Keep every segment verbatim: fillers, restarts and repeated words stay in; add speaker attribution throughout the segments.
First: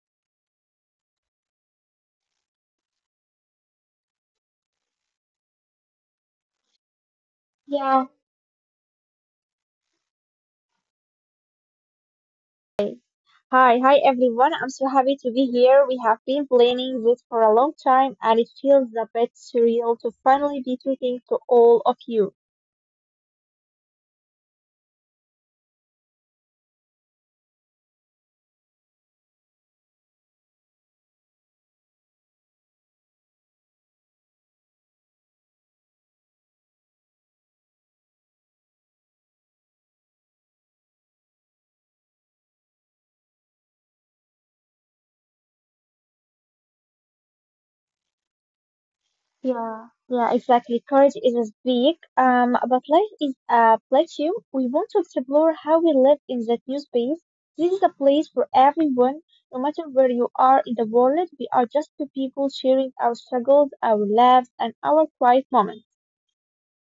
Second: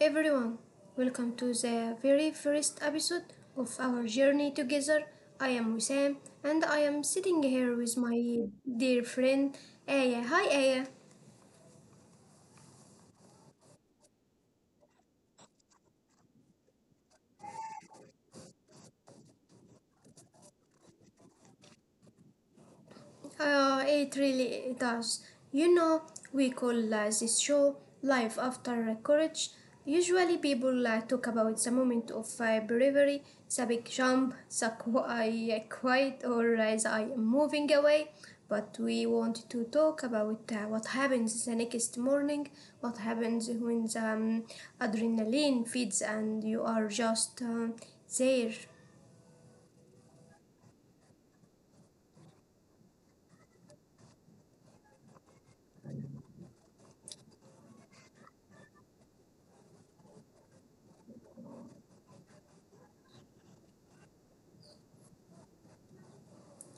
Speaker 1: everyone. Welcome to the very first episode of our journey together. I am Wissam and I am sitting here with
Speaker 2: Yeah.
Speaker 1: my dear friend Aya. Hi, Aya.
Speaker 2: Hi, hi everyone. I'm so happy to be here. We have been planning this for a long time and it feels a bit surreal to finally be talking to all of you.
Speaker 1: Uh, it really does. You know, we call uh, this show Life After Courage. Usually, people uh, talk about the moment of uh, bravery, the big jump, the qu- I quit, or uh, the I am moving away. But we want to talk about uh, what happens the next morning, what happens when the um, adrenaline feeds and you are just um, there.
Speaker 2: Yeah. Yeah, exactly. Courage is a speak, um, but life is a plateau. We want to explore how we live in that new space. This is a place for everyone, no matter where you are in the world. We are just two people sharing our struggles, our laughs, and our quiet moments.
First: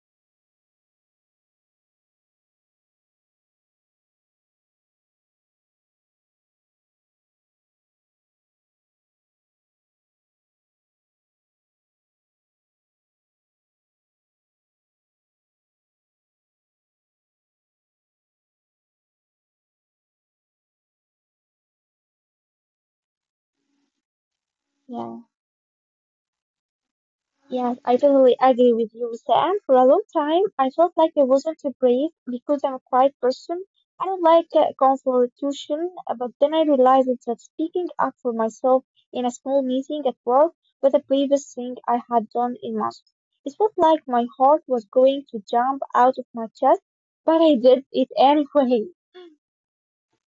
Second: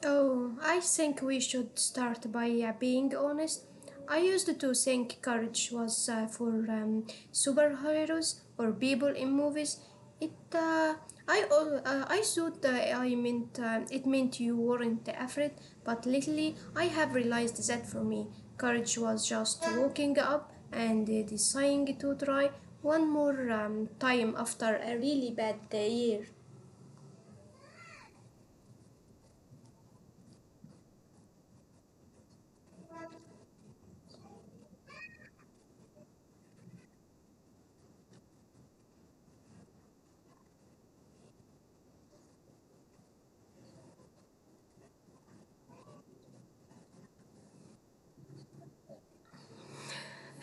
Speaker 1: Oh, I think we should start by uh, being honest. I used to think courage was uh, for um, superheroes or people in movies. It, uh, I, al- uh, I thought uh, I meant uh, it meant you weren't afraid, but lately I have realized that for me, courage was just waking up and uh, deciding to try one more um, time after a really
Speaker 2: Yeah.
Speaker 1: bad day. Year.
Speaker 2: Yes, I totally agree with you, Sam. For a long time, I felt like I wasn't brave because I'm a quiet person. I don't like uh, confrontation, uh, but then I realized that speaking up for myself in a small meeting at work was the bravest thing I had done in months. It felt like my heart was going to jump out of my chest, but I did it anyway.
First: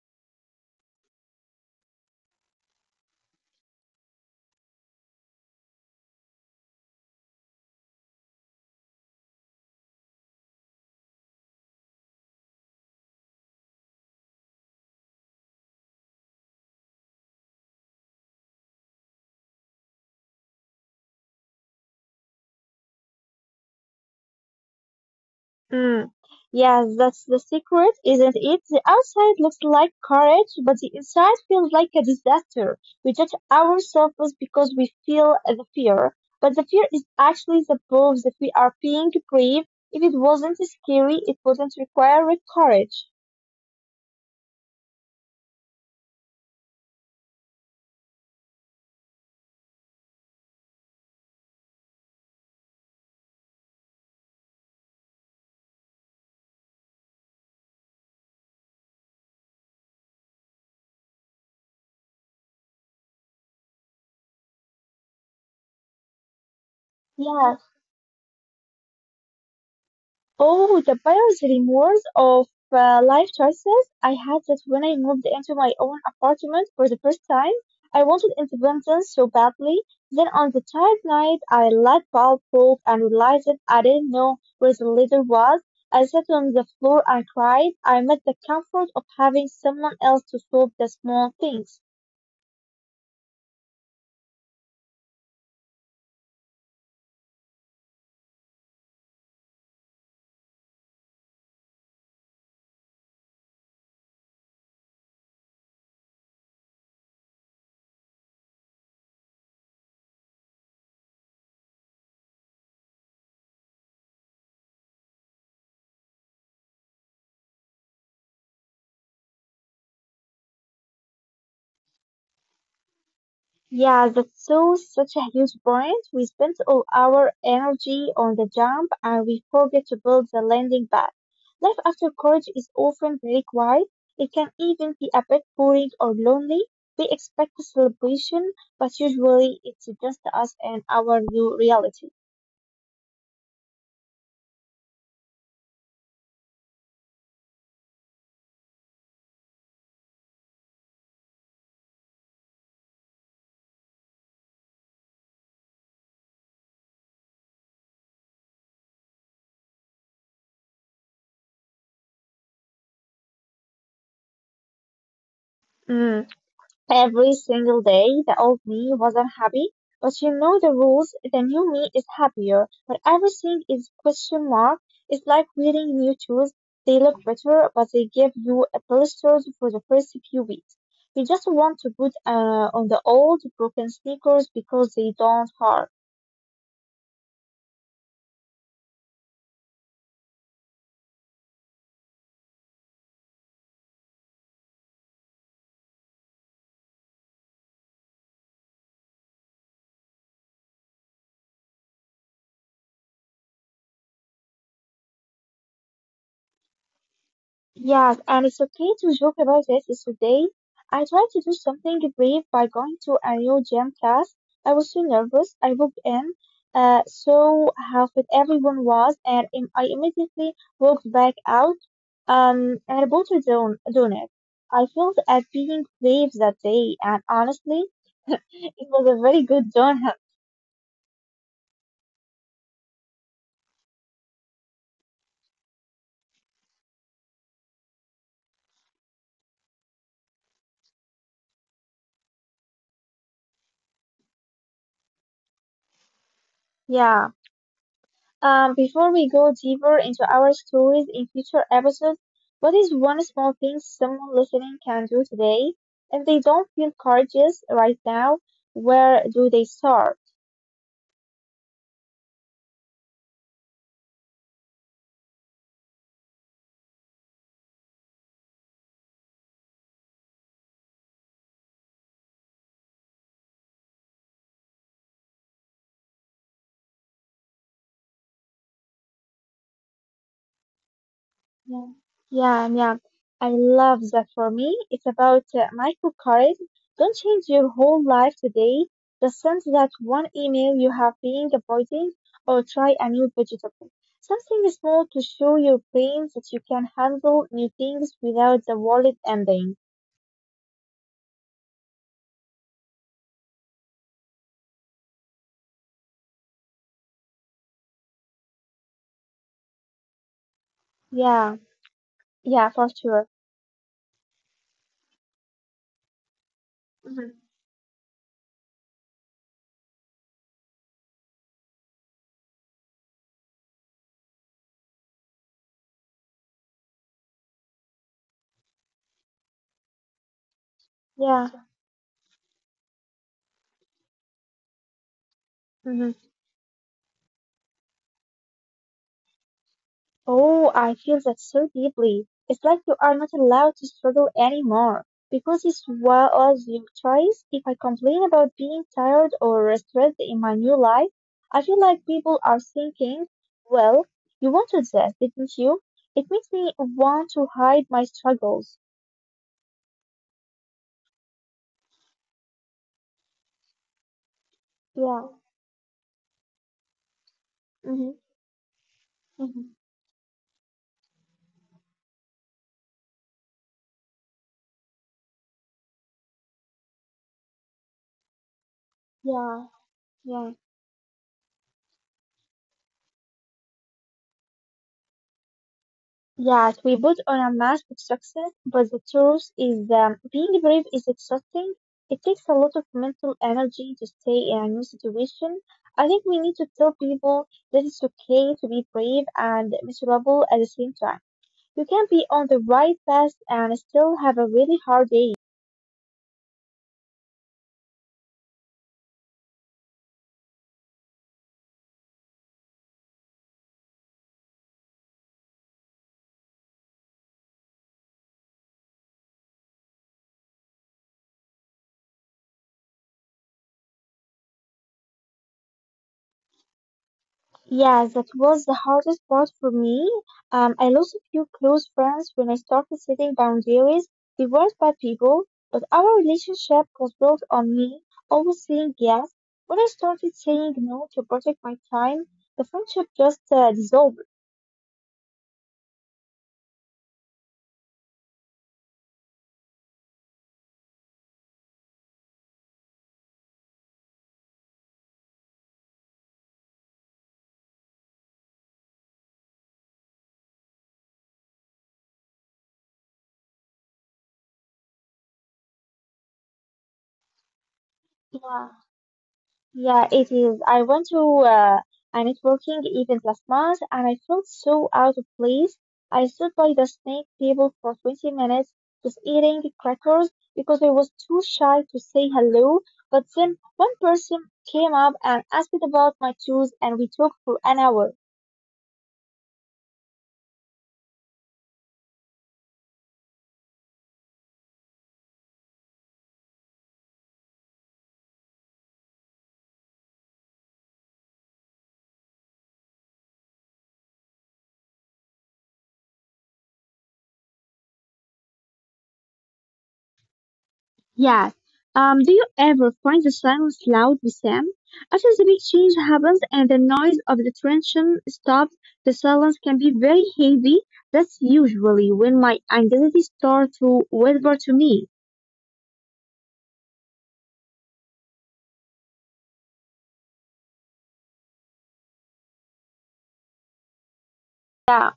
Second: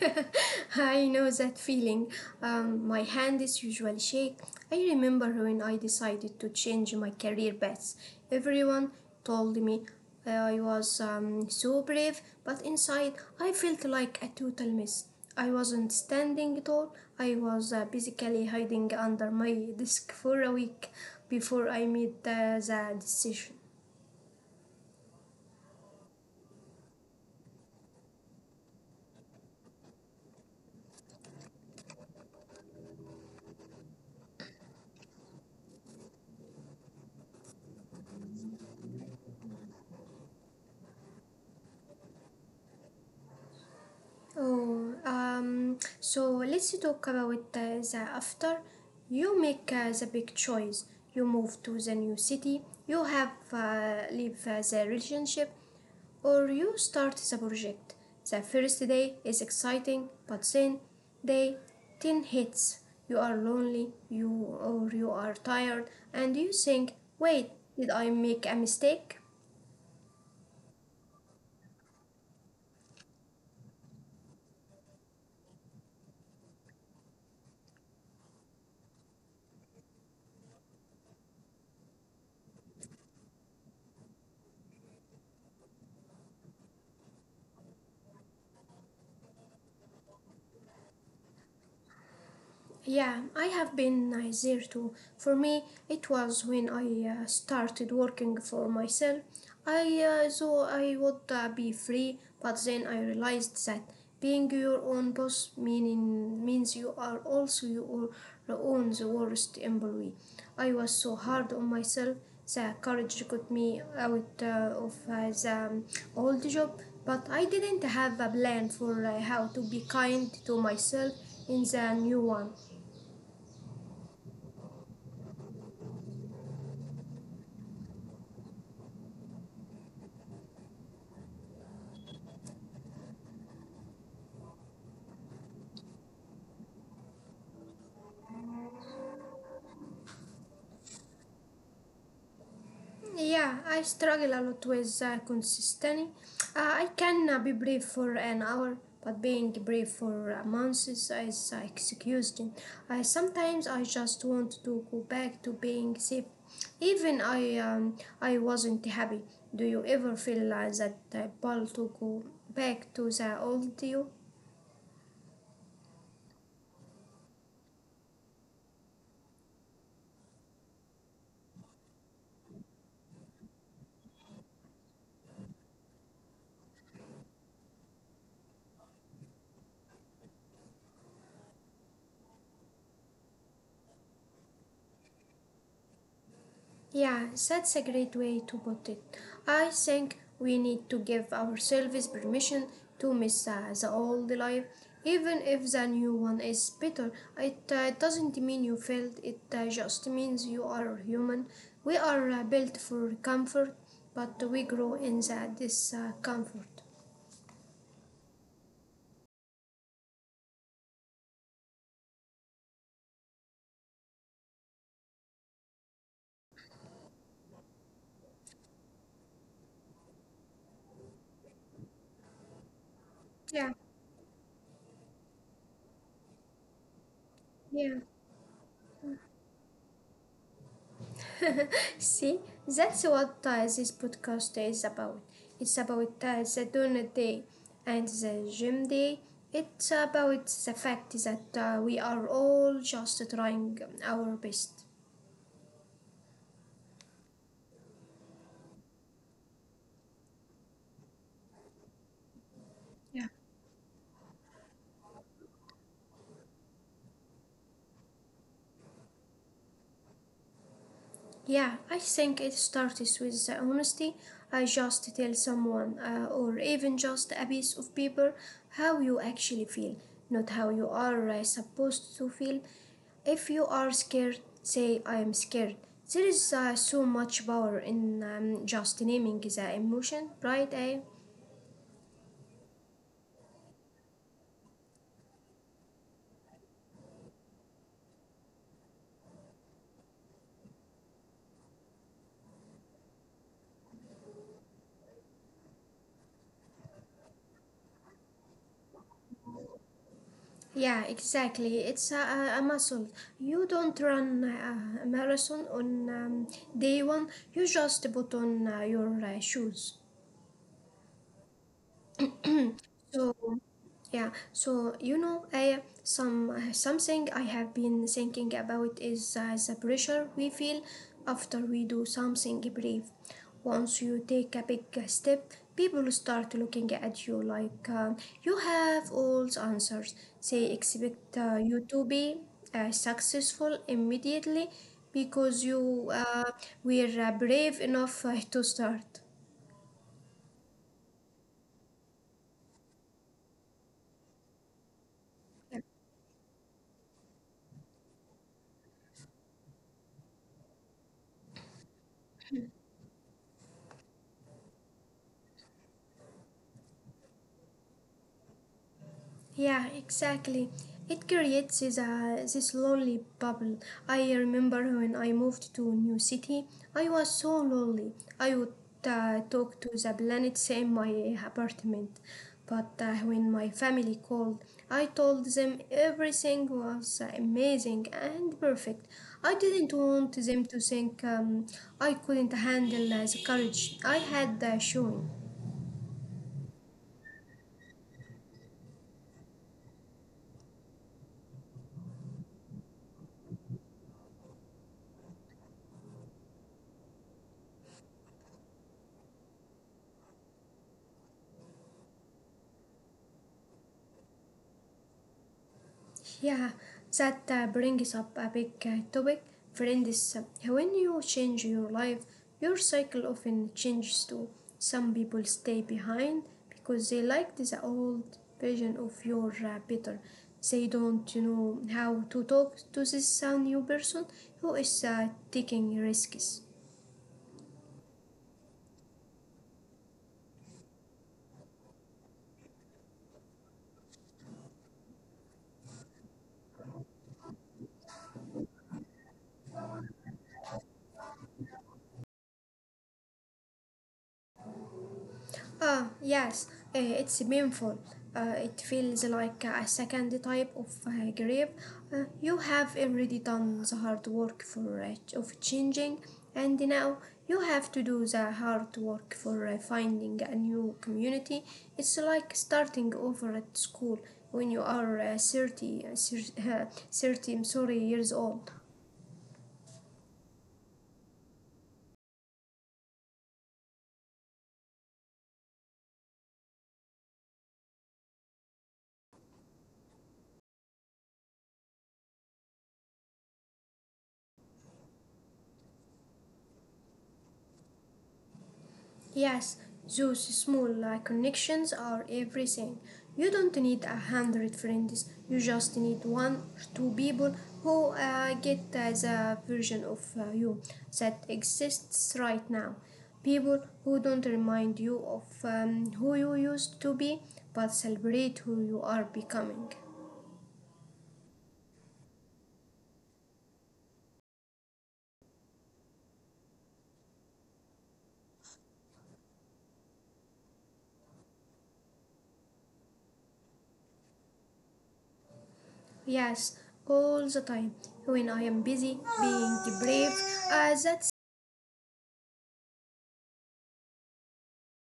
Speaker 1: I know that feeling. Um, my hand is usually shake. I remember when I decided to change my career path. Everyone told me I was um, so brave, but inside I felt like a total mess. I wasn't standing at all. I was uh, basically hiding under my desk for a week before I made uh, the decision.
Speaker 2: Mm. Yes, that's the secret, isn't it? The outside looks like courage, but the inside feels like a disaster. We judge ourselves because we feel the fear, but the fear is actually the proof that we are being brave. If it wasn't scary, it wouldn't require courage.
Speaker 1: Oh, um, so let's talk about uh, the after. You make uh, the big choice. You move to the new city. You have uh, leave uh, the relationship, or you start the project. The first day is exciting, but then day ten hits. You are lonely. You or you are tired, and you think, wait,
Speaker 2: Yeah.
Speaker 1: did I make a mistake?
Speaker 2: Oh, the buyer's remorse of uh, life choices. I had that when I moved into my own apartment for the first time. I wanted independence so badly. Then on the third night, I let bulb broke and realized that I didn't know where the leader was. I sat on the floor and cried. I met the comfort of having someone else to solve the small things.
Speaker 1: Yeah, I have been nice there too. For me, it was when I uh, started working for myself. I uh, thought I would uh, be free, but then I realized that being your own boss meaning, means you are also your own the worst employee. I was so hard on myself that courage got me out uh, of uh, the old job, but I didn't have a plan for uh, how to be kind to myself in the new one.
Speaker 2: Yeah, that's so such a huge point. We spend all our energy on the jump and we forget to build the landing pad. Life after college is often very quiet. It can even be a bit boring or lonely. We expect a celebration, but usually it's just us and our new reality.
Speaker 1: Yeah, I struggle a lot with uh, consistency. Uh, I can uh, be brave for an hour, but being brave for uh, months is, uh, is uh, exhausting. I sometimes I just want to go back to being safe, even I um, I wasn't happy. Do you ever feel like that uh, pull to go back to the old you?
Speaker 2: Every single day, the old me was unhappy, but you know the rules. The new me is happier, but everything is question mark. It's like wearing new shoes. They look better, but they give you a blisters for the first few weeks. You just want to put uh, on the old broken sneakers because they don't hurt.
Speaker 1: Yeah, that's a great way to put it. I think we need to give ourselves permission to miss uh, the old life, even if the new one is better. It uh, doesn't mean you failed, it uh, just means you are human. We are uh, built for comfort, but we grow in the discomfort.
Speaker 2: Yes, and it's okay to joke about it. It's today. I tried to do something brave by going to a new gym class. I was so nervous. I walked in, uh, saw how fit everyone was, and im- I immediately walked back out, um, and bought a
Speaker 1: Yeah,
Speaker 2: don donut. I felt at being brave that day, and honestly,
Speaker 1: yeah.
Speaker 2: it was a very good donut.
Speaker 1: See, that's what uh, this podcast is about. It's about uh, the donor day and the gym day. It's about the fact that uh, we are all just trying our best.
Speaker 2: Yeah. Um, before we go deeper into our stories in future episodes, what is one
Speaker 1: Yeah.
Speaker 2: small thing someone listening can do today? If they don't feel courageous right now, where do they start?
Speaker 1: Yeah, I think it starts with the honesty. I just tell someone, uh, or even just a piece of paper, how you actually feel, not how you are uh, supposed to feel. If you are scared, say, I am scared. There is uh, so much power in um, just naming the emotion, right? Eh?
Speaker 2: Yeah, yeah, yeah. I love that for me. It's about uh, microcurrent. Don't change your whole life today. Just send that one email you have been avoiding or try a new vegetable. Something small to show your brain that you can handle new things without the world ending.
Speaker 1: Yeah, exactly. It's a, a a muscle. You don't run uh, a marathon on um, day one, you just put on uh, your uh, shoes.
Speaker 2: Yeah, yeah, for sure.
Speaker 1: So Yeah, so, you know, I some something
Speaker 2: Mhm.
Speaker 1: I have been thinking about is uh, the pressure we feel after we do something brave. Once you take a big step, people start looking at you like uh, you have all the answers. They expect
Speaker 2: Yeah.
Speaker 1: uh, you to be uh, successful immediately because you
Speaker 2: Mhm.
Speaker 1: uh, were uh, brave enough uh, to start.
Speaker 2: Oh, I feel that so deeply. It's like you are not allowed to struggle anymore because it's was your choice. If I complain about being tired or stressed in my new life, I feel like people are thinking, well, you wanted this, didn't you? It makes me want to hide my struggles.
Speaker 1: Yeah, exactly. It creates this, uh, this lonely bubble. I remember
Speaker 2: Yeah.
Speaker 1: when I moved to a new city, I was so
Speaker 2: Mm-hmm.
Speaker 1: lonely. I would uh,
Speaker 2: Mm-hmm.
Speaker 1: talk to the planets in my apartment. But uh, when my family called, I told them everything was uh, amazing and perfect. I
Speaker 2: Yeah.
Speaker 1: didn't want
Speaker 2: Yeah.
Speaker 1: them to think um, I couldn't handle uh, the courage I had uh, shown.
Speaker 2: Yes, we put on a mask of success, but the truth is that being brave is exhausting. It takes a lot of mental energy to stay in a new situation. I think we need to tell people that it's okay to be brave and miserable at the same time. You can be on the right path and still have a really hard day.
Speaker 1: Yeah, that uh, brings up a big uh, topic, friends. When you change your life, your cycle often changes too. Some people stay behind because they like the old version of your uh, better. They don't know how to talk to this uh, new person who is uh, taking risks.
Speaker 2: Yeah, that was the hardest part for me. Um, I lost a few close friends when I started setting boundaries. They weren't bad people, but our relationship was built on me always saying yes. When I started saying no to protect my time, the friendship just uh, dissolved.
Speaker 1: Ah, yes, uh, it's painful. Uh, it feels like a second type of uh, grief. Uh, you have already done the hard work for uh, ch- of changing, and now you have to do the hard work for uh, finding a new community. It's like starting over at school when you are uh, thirty, uh, thirty, uh, thirty, I'm sorry, years
Speaker 2: Yeah.
Speaker 1: old.
Speaker 2: Yeah, it is. I went to uh, a networking event last month and I felt so out of place. I stood by the snake table for twenty minutes just eating crackers because I was too shy to say hello. But then one person came up and asked about my shoes and we talked for an hour.
Speaker 1: Yes, those small uh, connections are everything. You don't need a hundred friends, you just need one or two people who uh, get uh, the version of uh, you that exists right now. People who don't remind you of um, who you used to be, but celebrate who you are becoming.
Speaker 2: Yes. Um, do you ever find the silence loud, Sam? After the big change happens and the noise of the tension stops, the silence can be very heavy. That's usually when my anxiety starts to whisper to me.
Speaker 1: Yes, all the time. When I am busy being brave, uh, that's.
Speaker 2: Yeah.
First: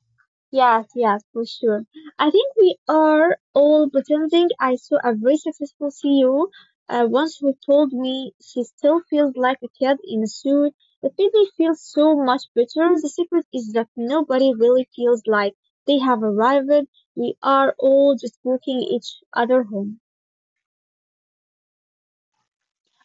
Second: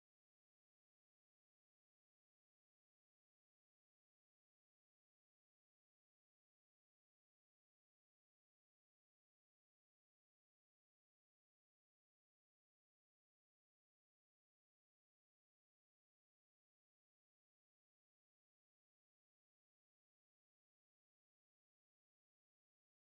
Speaker 2: Yes, yes, for sure. I think we are all pretending I saw a very successful C E O uh, once who told me she still feels like a kid in a suit. It made me feel so much better. The secret is that nobody really feels like they have arrived. We are all just walking each other home.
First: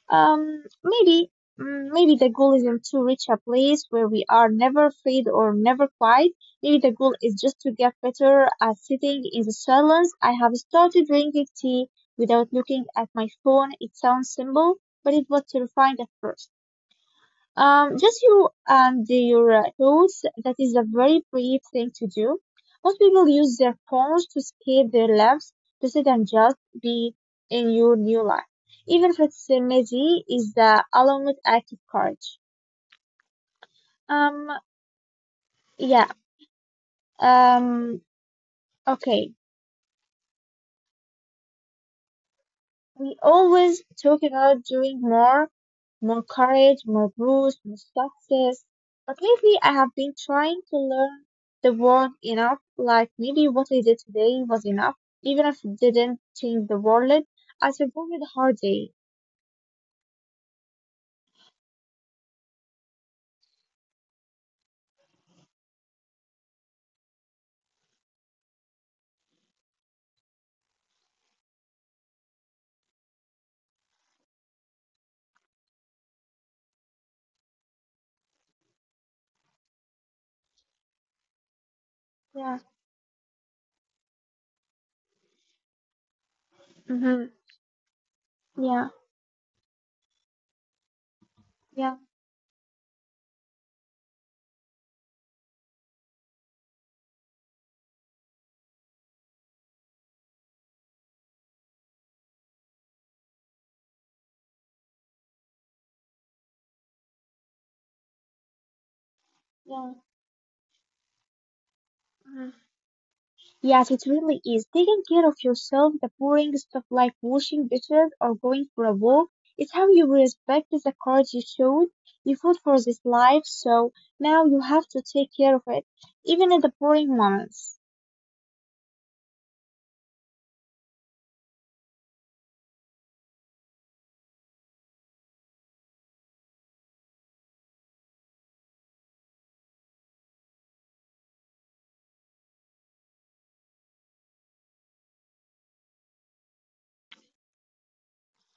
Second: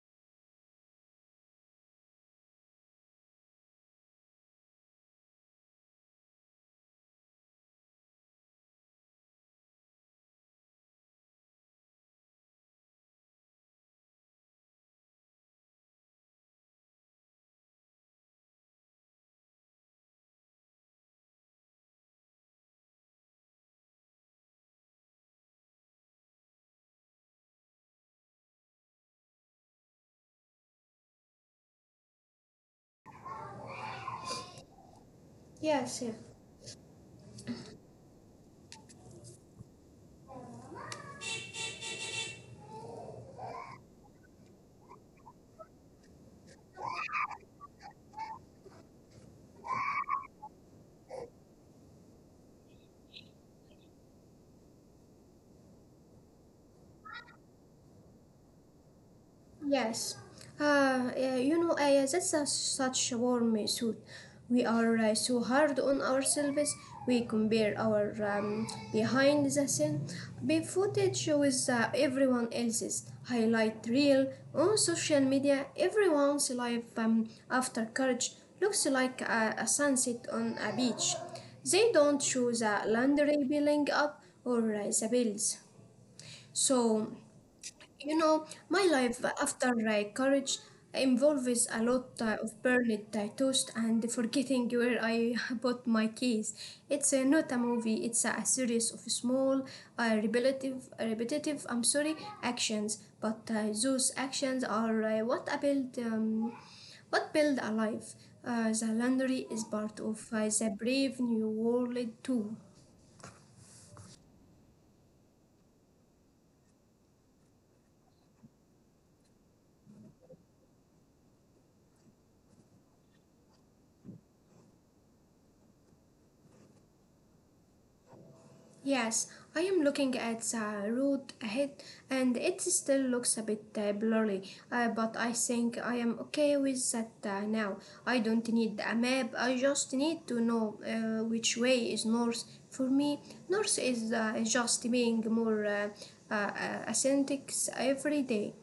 Speaker 2: Um, maybe, mm, maybe the goal isn't to reach a place where we are never afraid or never quiet. Maybe the goal is just to get better at sitting in the silence. I have started drinking tea without looking at my phone. It sounds simple, but it was terrifying at first. Um, just you and your uh, thoughts. That is a very brave thing to do. Most people use their phones to escape their lives, to sit and just be in your new life. Even if it's uh, messy, is the alone with active courage. Um,
Speaker 1: Yes,
Speaker 2: yeah.
Speaker 1: yes.
Speaker 2: Um, okay. We always talk about doing more, more courage, more boost, more success. But lately I have been trying to learn the word enough, like maybe what I did today was enough, even if it didn't change the world. I survived a hard day.
Speaker 1: Yes, uh, uh, you know, uh, that's a, such a warm suit. We are uh, so hard on ourselves. We compare our um, behind the scene be footage with uh, everyone else's highlight reel on social media. Everyone's life um, after college looks like a, a sunset on a beach. They don't show
Speaker 2: Yeah,
Speaker 1: the laundry piling up or uh, the bills. So.
Speaker 2: mm-hmm.
Speaker 1: You know, my
Speaker 2: Yeah,
Speaker 1: life after uh, college involves a
Speaker 2: yeah,
Speaker 1: lot uh, of burnt uh, toast and forgetting where I bought my keys. It's uh, not a movie, it's a series of small, uh, repetitive, repetitive, I'm sorry, actions. But uh, those actions are uh, what I build, um, what build a life. Uh, the laundry is part
Speaker 2: yeah.
Speaker 1: of uh, the brave new world too.
Speaker 2: Mm-hmm. Yes, it really is. Taking care of yourself, the boring stuff like washing dishes or going for a walk, is how you respect the cards you showed. You fought for this life, so now you have to take care of it, even in the boring moments.
Speaker 1: Yes, I am looking at the road ahead and it still looks a bit uh, blurry, uh, but I think I am okay with that uh, now. I don't need a map, I just need to know uh, which way is north. For me, north is uh, just being more uh, uh, uh, authentic every day.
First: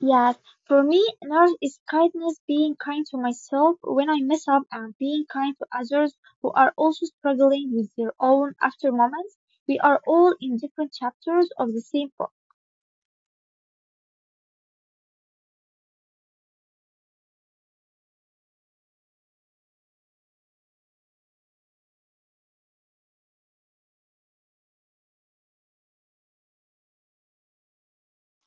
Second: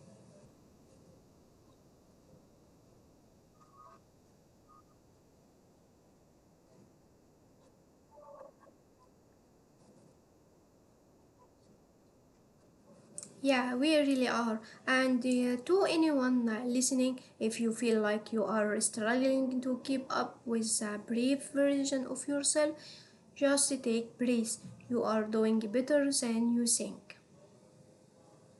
Speaker 2: Yes, for me, an art is kindness, being kind to myself when I mess up and being kind to others who are also struggling with their own after moments. We are all in different chapters of the same book.
Speaker 1: Yeah, we really are. And uh, to anyone uh, listening, if you feel like you are struggling to keep up with a brief version of yourself, just take breath. You are doing better than you think.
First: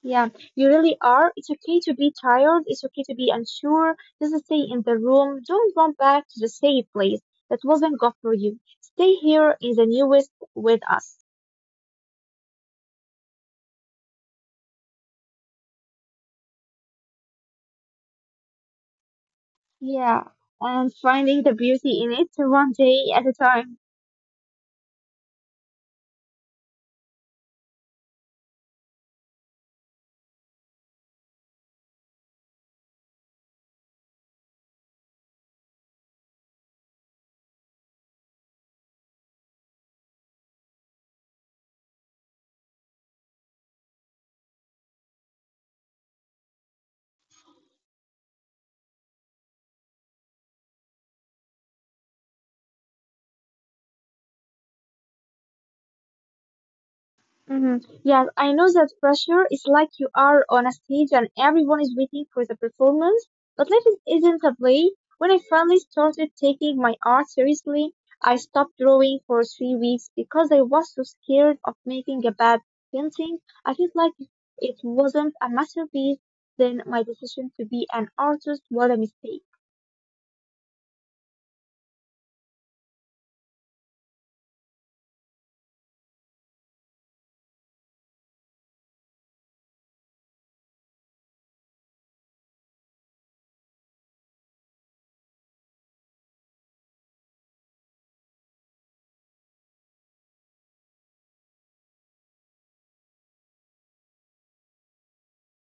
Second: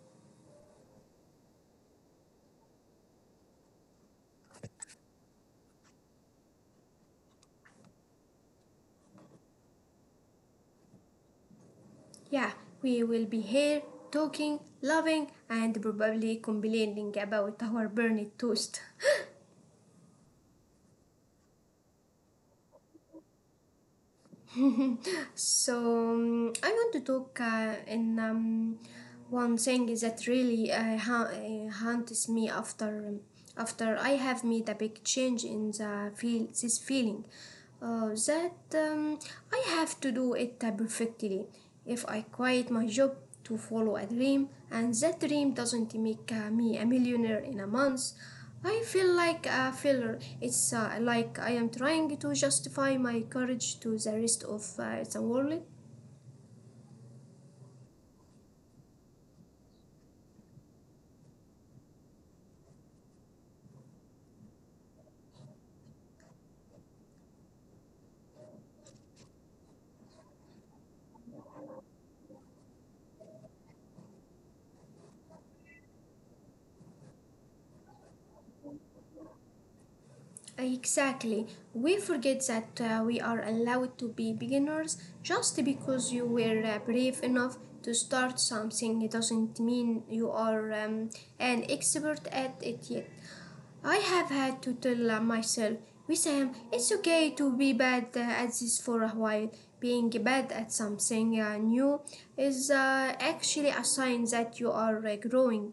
Speaker 2: Yeah, you really are. It's okay to be tired. It's okay to be unsure. Just stay in the room. Don't run back to the safe place that wasn't good for you. Stay here in the newest with us.
Speaker 1: Yeah, we will be here talking, loving, and probably complaining about our burnt toast.
Speaker 2: Yeah, and finding the beauty in it one day at a time.
Speaker 1: so um, I want to talk uh, in um, one thing is that really uh, ha- uh, haunts me after um, after I have made a big change in the feel this feeling uh, that um, I have to do it uh, perfectly. If I quit my job to follow a dream and that dream doesn't make uh, me a millionaire in a month, I feel like a failure. It's uh, like I am trying to justify my courage to the rest of uh, the world.
Speaker 2: Hmm. Yes, I know that pressure is like you are on a stage and everyone is waiting for the performance, but life is- isn't a play. When I finally started taking my art seriously, I stopped drawing for three weeks because I was so scared of making a bad painting. I felt like if it wasn't a masterpiece, then my decision to be an artist was a mistake.
Speaker 1: Exactly. We forget that uh, we are allowed to be beginners. Just because you were uh, brave enough to start something it doesn't mean you are um, an expert at it yet. I have had to tell uh, myself, Wissam, it's okay to be bad uh, at this for a while. Being bad at something uh, new is uh, actually a sign that you are uh, growing.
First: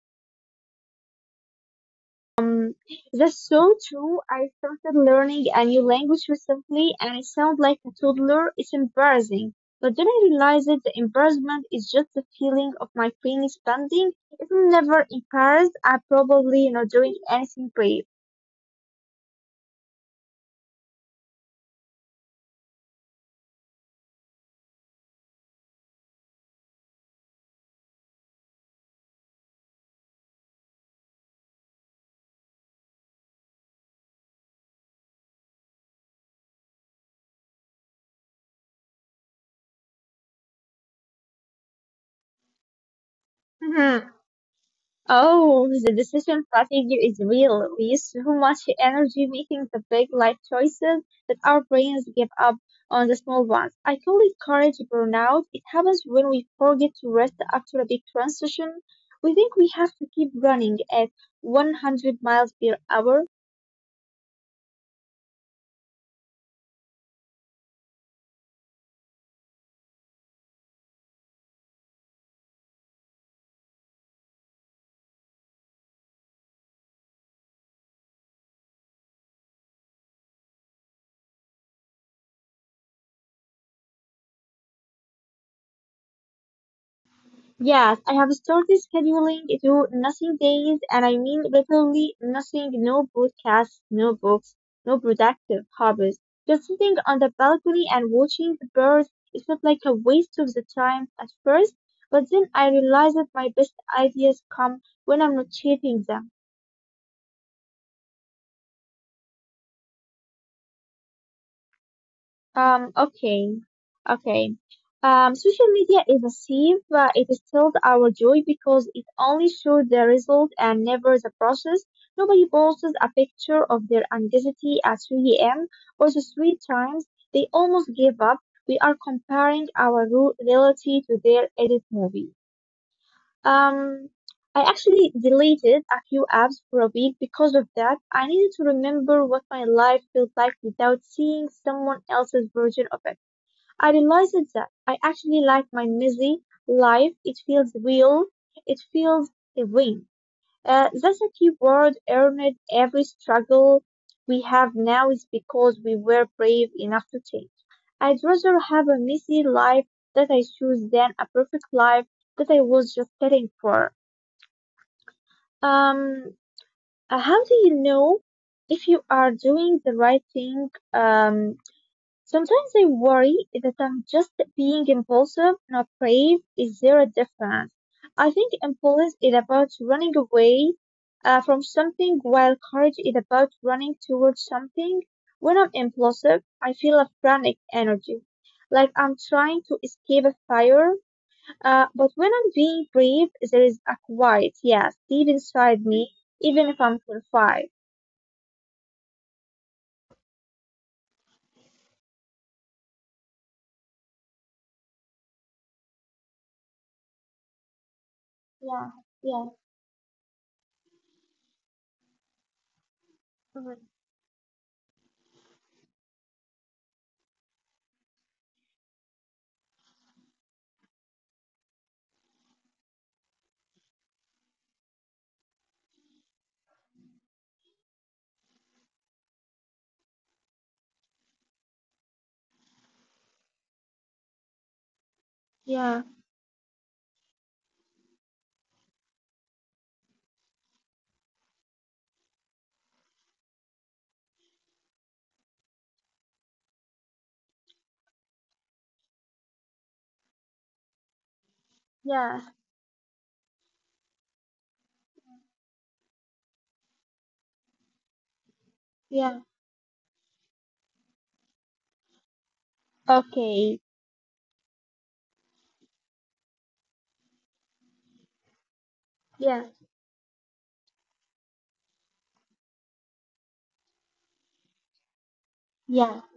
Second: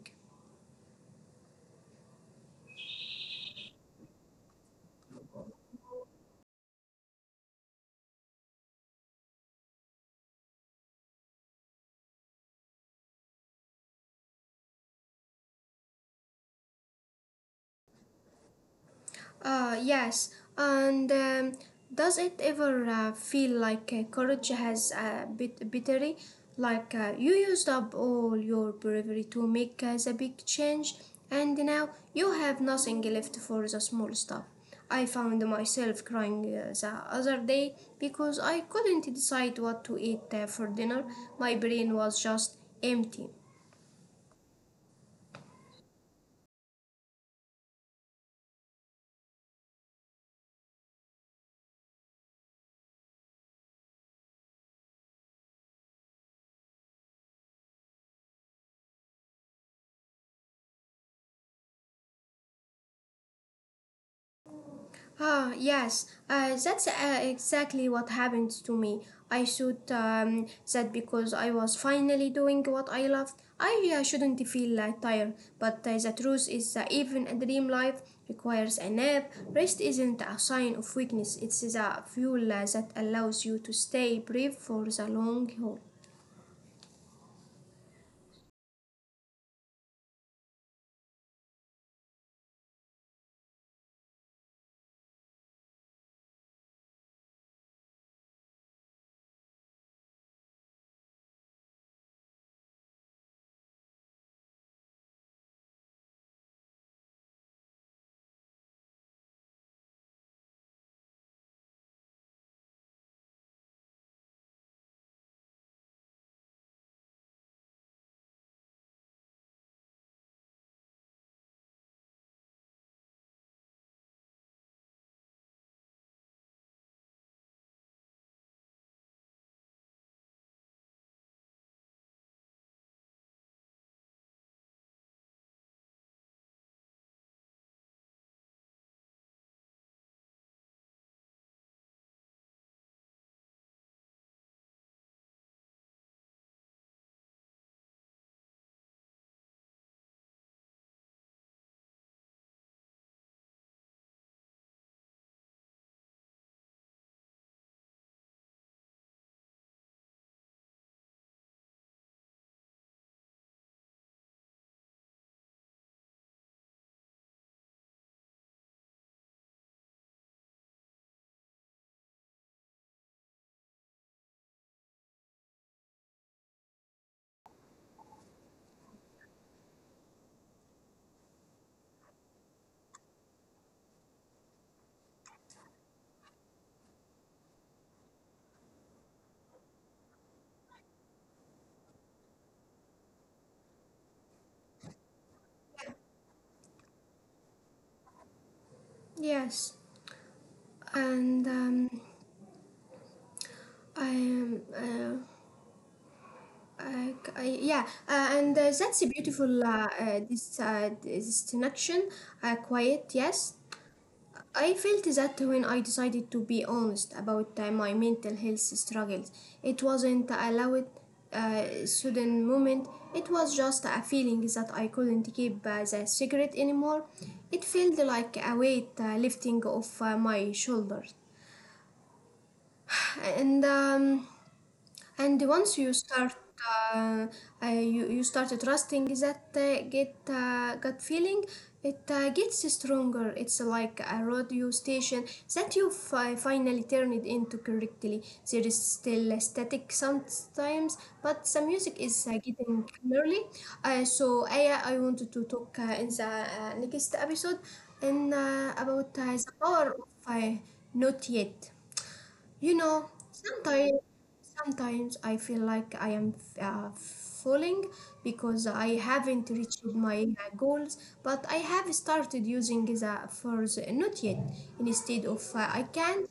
Speaker 2: Um, that's so true. I started learning a new language recently and I sound like a toddler. It's embarrassing. But then I realized that the embarrassment is just the feeling of my brain expanding. If I'm never embarrassed, I'm probably not doing anything brave.
Speaker 1: Uh, yes, and um, does it ever uh, feel like uh, courage has a bit bittery? Like uh, you used up all your bravery to make uh, the big change, and now you have nothing left for the small stuff. I found myself crying uh, the other day because I couldn't decide what to eat uh, for dinner. My brain was just empty.
Speaker 2: Oh, the decision fatigue is real. We use so much energy making the big life choices that our brains give up on the small ones. I call it courage burnout. It happens when we forget to rest after a big transition. We think we have to keep running at one hundred miles per hour.
Speaker 1: Ah, yes, uh, that's uh, exactly what happened to me. I thought um, that because I was finally doing what I loved, I uh, shouldn't feel uh, tired. But uh, the truth is that even a dream life requires a nap. Rest isn't a sign of weakness, it's the fuel uh, that allows you to stay brave for the long haul.
Speaker 2: Yes, I have started scheduling to nothing days, and I mean literally nothing, no broadcasts, no books, no productive hobbies. Just sitting on the balcony and watching the birds, it felt like a waste of the time at first, but then I realized that my best ideas come when I'm not chasing them. Um, okay, okay. Um, social media is a sieve. Uh, it steals our joy because it only shows the result and never the process. Nobody posts a picture of their anxiety at three a m or the three times they almost gave up. We are comparing our ru- reality to their edit movie. Um, I actually deleted a few apps for a week because of that. I needed to remember what my life felt like without seeing someone else's version of it. I realized that I actually like my messy life. It feels real. It feels real. Uh, that's a key word, earned. Every struggle we have now is because we were brave enough to change. I'd rather have a messy life that I choose than a perfect life that I was just setting for. Um, uh, how do you know if you are doing the right thing? Um, Sometimes I worry that I'm just being impulsive, not brave. Is there a difference? I think impulse is about running away uh, from something, while courage is about running towards something. When I'm impulsive, I feel a frantic energy, like I'm trying to escape a fire. Uh, but when I'm being brave, there is a quiet, yes, deep inside me, even if I'm terrified.
Speaker 1: Yes, and um, I am. Uh, I, I, yeah, uh, and uh,
Speaker 2: Yeah,
Speaker 1: that's a
Speaker 2: yeah,
Speaker 1: beautiful uh, uh, this uh, distinction. Uh, quiet, yes.
Speaker 2: mhm,
Speaker 1: I felt that when I decided to be honest about uh, my mental health struggles, it wasn't a loud, uh, sudden moment. It was just a feeling that I couldn't keep uh, the secret anymore. It felt like a weight uh, lifting off uh, my shoulders, and um, and once you
Speaker 2: yeah,
Speaker 1: start, uh, uh, you, you start trusting that uh, get uh, gut feeling, it uh, gets stronger. It's like a radio station that you fi- finally turn it into correctly. There is still a static sometimes, but some music is
Speaker 2: yeah,
Speaker 1: uh, getting clearly. Uh, so, Aya, I wanted to talk uh, in the uh, next episode and uh, about uh,
Speaker 2: yeah.
Speaker 1: the power of uh, not yet. You know,
Speaker 2: Okay.
Speaker 1: sometimes sometimes I feel like I am uh, falling because I haven't
Speaker 2: Yeah,
Speaker 1: reached my uh, goals, but I have started using the for the not yet instead of uh, I
Speaker 2: yeah,
Speaker 1: can't.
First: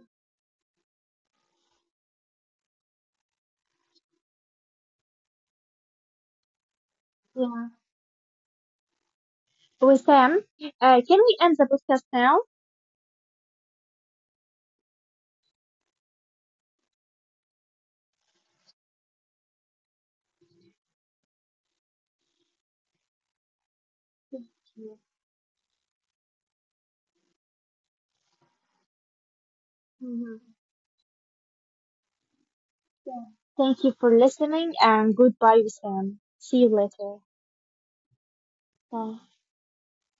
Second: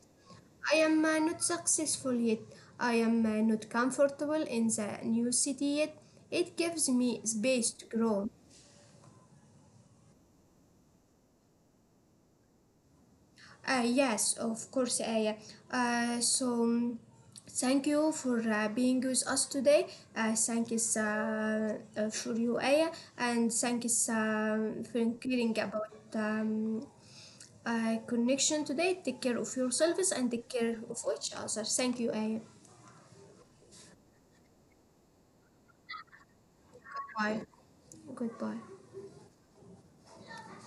Speaker 1: I am uh, not successful yet. I am uh, not comfortable in the new city yet. It gives me
Speaker 2: yeah.
Speaker 1: space to grow.
Speaker 2: Wissam, uh, can we end the podcast now?
Speaker 1: Uh, yes, of course, Aya. Uh, so, mm, thank you for uh, being with us today. Uh, thank you uh, uh, for you, Aya, and thank you um
Speaker 2: Yeah.
Speaker 1: for caring about um, uh, connection today. Take care of yourselves and take
Speaker 2: Mhm.
Speaker 1: care of each other. Thank you, Aya.
Speaker 2: Yeah. Thank you for listening and goodbye, Wissam. See you later.
Speaker 1: Bye. Goodbye.
Speaker 2: Bye.